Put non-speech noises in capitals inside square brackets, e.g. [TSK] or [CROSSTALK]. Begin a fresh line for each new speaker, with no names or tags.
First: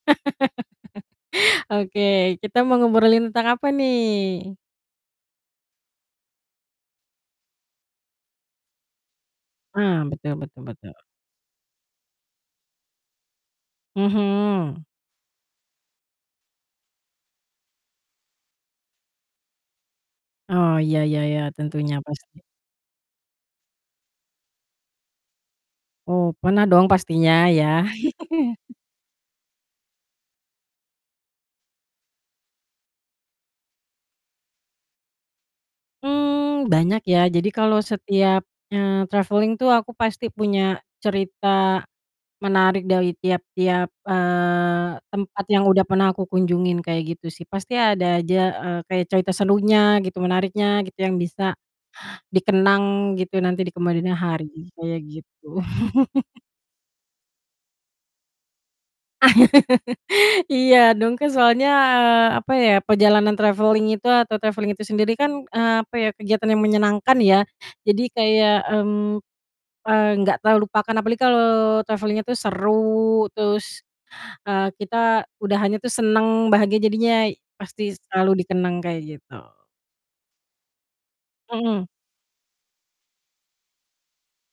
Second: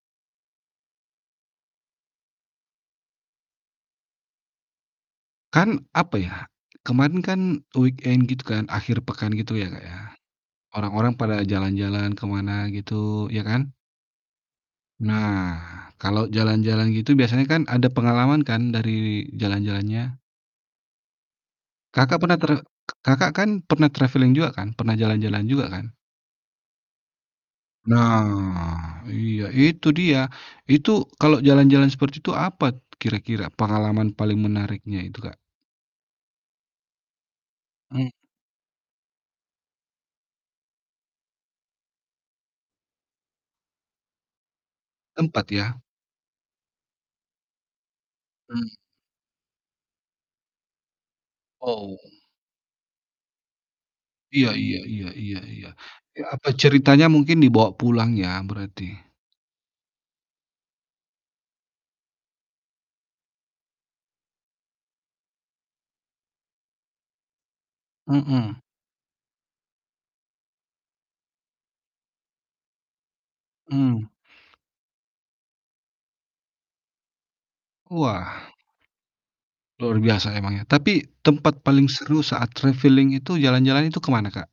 [LAUGHS] Oke, kita mau ngobrolin tentang apa nih?
Kan, apa ya, kemarin kan weekend gitu kan, akhir pekan gitu ya, Kak, ya.
Ah, betul betul betul.
Orang-orang pada jalan-jalan ke mana gitu ya kan?
Mhm.
Nah, kalau jalan-jalan gitu biasanya kan ada pengalaman kan dari jalan-jalannya?
Oh, iya iya iya, tentunya
Kakak, pernah
pasti.
tre [TSK] Kakak kan pernah traveling juga kan? Pernah jalan-jalan juga kan?
Oh, pernah dong pastinya ya?
Nah,
[CHUCKLES]
iya itu dia, itu kalo jalan-jalan seperti itu, apa kira-kira pengalaman paling menariknya itu, Kak?
Mmm, banyak ya. Jadi kalau
Hmm.
setiap, eee, traveling tuh aku pasti punya cerita menarik dari tiap-tiap, eee, tempat
Tempat, ya?
yang udah pernah aku kunjungin kayak gitu sih. Pasti ada aja,
Mmm.
eee, kayak cerita serunya gitu, menariknya gitu, yang bisa
Oh.
dikenang gitu nanti di kemudian
Iya
hari
iya
kayak
iya iya
gitu.
iya, iya
[CHUCKLES]
apa ceritanya mungkin dibawa pulang ya berarti?
[LAUGHS] Iya dong, kan soalnya, eee, apa ya, perjalanan traveling itu atau traveling itu sendiri kan, eee, apa ya, kegiatan yang menyenangkan, ya. Jadi kayak,
Mhm.
mmm, ng nggak terlupakan. Apalagi kalau traveling-nya tuh seru terus,
Mmm.
eee, kita udahannya tuh seneng, bahagia jadinya pasti selalu
Wah.
dikenang, kayak gitu.
Luar biasa emang ya. Tapi tempat
Mhm.
paling seru saat traveling itu jalan-jalan itu ke mana, Kak?